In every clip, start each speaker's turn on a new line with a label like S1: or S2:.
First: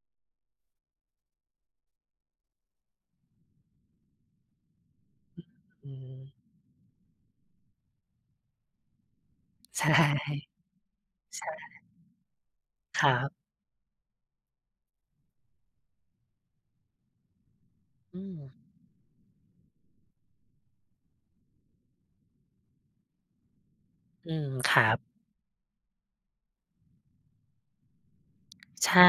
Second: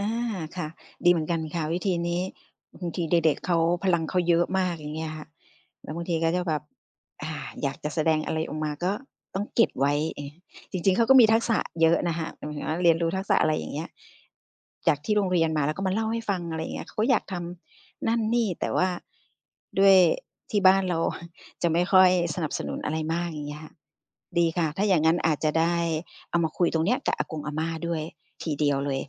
S1: อา ค่ะ ดีเหมือนกันค่ะวิธีนี้ บางทีเด็ก ๆ เขา พลังเขาเยอะมาก อย่างเงี้ยค่ะ แล
S2: อ
S1: ้
S2: ื
S1: วบางที
S2: ม
S1: ก็จะแบบ อา อยากจะแสดงอะไรออกมา ก็ต้องเก็บ
S2: ใช
S1: ไว
S2: ่
S1: ้ เออ จริง ๆ เขาก็มีทั
S2: ใช
S1: กษะ
S2: ่
S1: เยอะน่ะค่ะตรงเนี้ย เรียน
S2: ค
S1: รู
S2: ร
S1: ้
S2: ั
S1: ทัก
S2: บ
S1: ษะ อะไรอย่างเงี้ย จากที่โรงเรียนมา แล้วก็มาเล่าให้ฟัง อะไรอย่างเงี้ย เขาก็อยากทำนั
S2: อ
S1: ่
S2: ื
S1: นนี่
S2: ม
S1: แต่ว่าด้วยที่บ้านเรา จะไม่ค่อยสนับสนุนอะไรมาก อย่างเงี้ยค่ะ
S2: อื
S1: ดี
S2: ม
S1: ค่ะ
S2: ค
S1: ถ้
S2: รั
S1: าอย่
S2: บ
S1: างงั้นอาจจะได้เอามาคุยตรงเนี้ยกับอากงอาม่าด้วย ทีเดียวเ
S2: ใ
S1: ล
S2: ช
S1: ย
S2: ่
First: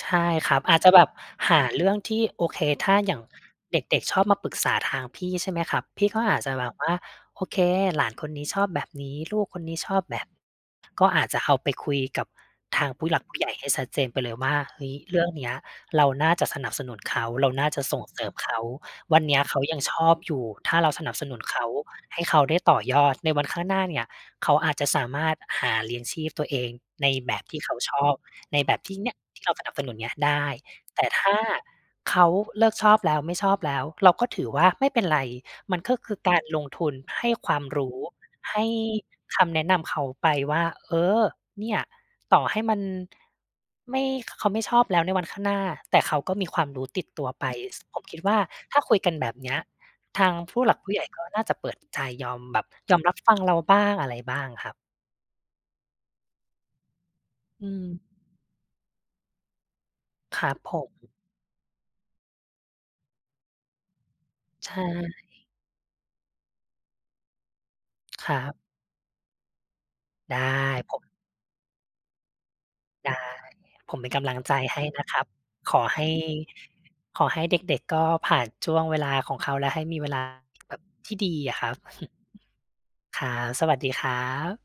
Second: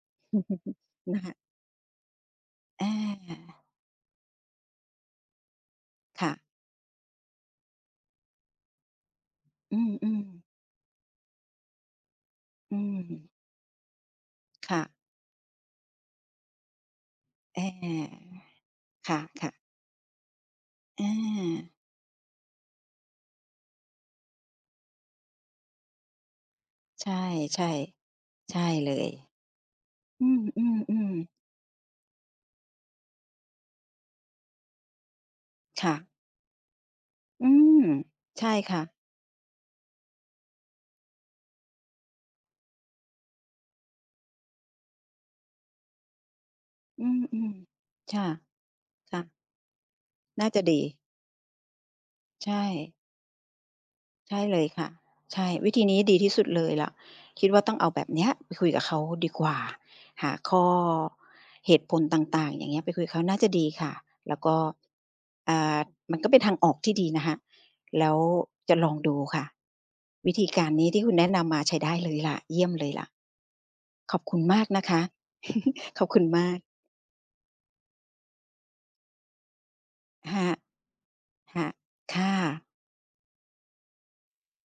S2: ใช่ครับ อาจจะแบบ
S1: นะคะ
S2: หาเรื่องที่ โอเค
S1: อ
S2: ถ้าอย่าง
S1: า
S2: เด็ก ๆ ชอบมาปรึกษาทางพี่ ใช่ไหมครับ? พี่ก็
S1: ค่
S2: อ
S1: ะ
S2: าจจะแบบว่า โอเค หลานคนนี้ชอบแบบนี้ ลูกคนน
S1: อื
S2: ี้ชอบแบ
S1: ม
S2: บ
S1: ๆ
S2: ก็อาจจะเอาไปคุยกับ
S1: อื
S2: ทางผู้หลัก
S1: ม
S2: ผู้ใหญ่ให้ชัดเจนไปเลยว่า
S1: ค
S2: เ
S1: ่
S2: ฮ
S1: ะ
S2: ้ย เรื่องเนี้ยเราน่าจะสนับสนุนเขา เรา
S1: อ
S2: น
S1: า
S2: ่าจะส่งเสริมเขา
S1: ค
S2: ว
S1: ่
S2: ั
S1: ะ
S2: นเนี้ย
S1: ค่
S2: เข
S1: ะ
S2: ายังชอบอยู่ ถ้าเราส
S1: อ
S2: นับสนุนเขา
S1: า
S2: ให้เขาได้ต่อยอดในวันข้างหน้าเนี่ย เขาอาจจะสามารถหาเลี้ยงชีพตัวเอง
S1: ใ
S2: ใ
S1: ช
S2: น
S1: ่
S2: แบบท
S1: ๆ
S2: ี่เขาชอบ
S1: ใ
S2: ใ
S1: ช
S2: น
S1: ่
S2: แบบ
S1: เ
S2: ท
S1: ล
S2: ี่เน
S1: ย
S2: ี่ยที่เราสนับสนุนเนี้ย
S1: อื
S2: ได้ แต่
S1: อ
S2: ถ
S1: ๆ ๆ
S2: ้าเขาเลิกชอบแล้ว ไม่ชอบแล้ว เราก็ถือว่า ไม่เป็นไร มัน
S1: ค่
S2: ก็
S1: ะ
S2: คือการลงทุนให้
S1: อื
S2: ความ
S1: ม
S2: รู้
S1: ใช่
S2: ให้
S1: ค่ะ
S2: คำแนะนำเขาไปว่า เออ เนี่ย ต่อให้มันไม่ เขาไม่ชอบแล้วในวันข้างหน้า แต่เขาก็มีความรู้ต
S1: อ
S2: ิ
S1: ื
S2: ดตัวไป
S1: ม
S2: ซึ่งผม
S1: ๆ ค
S2: คิ
S1: ่
S2: ด
S1: ะ
S2: ว่า ถ้าคุยกั
S1: ค
S2: น
S1: ่
S2: แบ
S1: ะ
S2: บเนี้ย ทาง
S1: น่า
S2: ผ
S1: จ
S2: ู
S1: ะ
S2: ้ห
S1: ด
S2: ลั
S1: ี
S2: กผู้ใหญ่ก็น่าจะเปิดใจยอม
S1: ใช
S2: แบบ
S1: ่
S2: ยอมรับฟังเราบ้างอะไร
S1: ใช
S2: บ้
S1: ่
S2: าง
S1: เล
S2: ค
S1: ย
S2: รับ
S1: ค่ะ ใช่ วิธีนี้ดีที่สุดเลยล่ะ คิดว่า
S2: อื
S1: ต้องเอา
S2: ม
S1: แบบเนี้ยไปคุยกับเขาดีกว่า หา
S2: คร
S1: ข
S2: ับ
S1: ้อ
S2: ผม
S1: เหตุผลต่าง ๆ อย่างเงี้ย ไปคุยกับเขาน่าจะดีค่ะ แล้วก็
S2: ใช่
S1: อ่า มันก็เป็นทางออกที่ดีนะคะ แล้ว
S2: ครับ
S1: จะลองดูค่ะ วิ
S2: ได้
S1: ธีการนี้
S2: ผ
S1: ที
S2: ม
S1: ่คุณแนะนำมาใช้ได้เลยล่ะ เยี่ยมเลยล่ะ
S2: ได้ ผมเป็น
S1: ข
S2: ก
S1: อบ
S2: ำล
S1: ค
S2: ั
S1: ุ
S2: ง
S1: ณ
S2: ใจ
S1: มาก
S2: ให
S1: น
S2: ้
S1: ะค
S2: น
S1: ะ
S2: ะครับ ขอให
S1: ขอ
S2: ้
S1: บคุณมาก
S2: ขอให้เด็ก ๆ ก็ผ่านช่วงเวลาของเขา และให้มีเวลา
S1: ค่ะ
S2: แบบ ที่ดีอ
S1: ค
S2: ะ
S1: ่
S2: ค
S1: ะ
S2: รับ
S1: ค่ะ
S2: ครับ สวัสดีครับ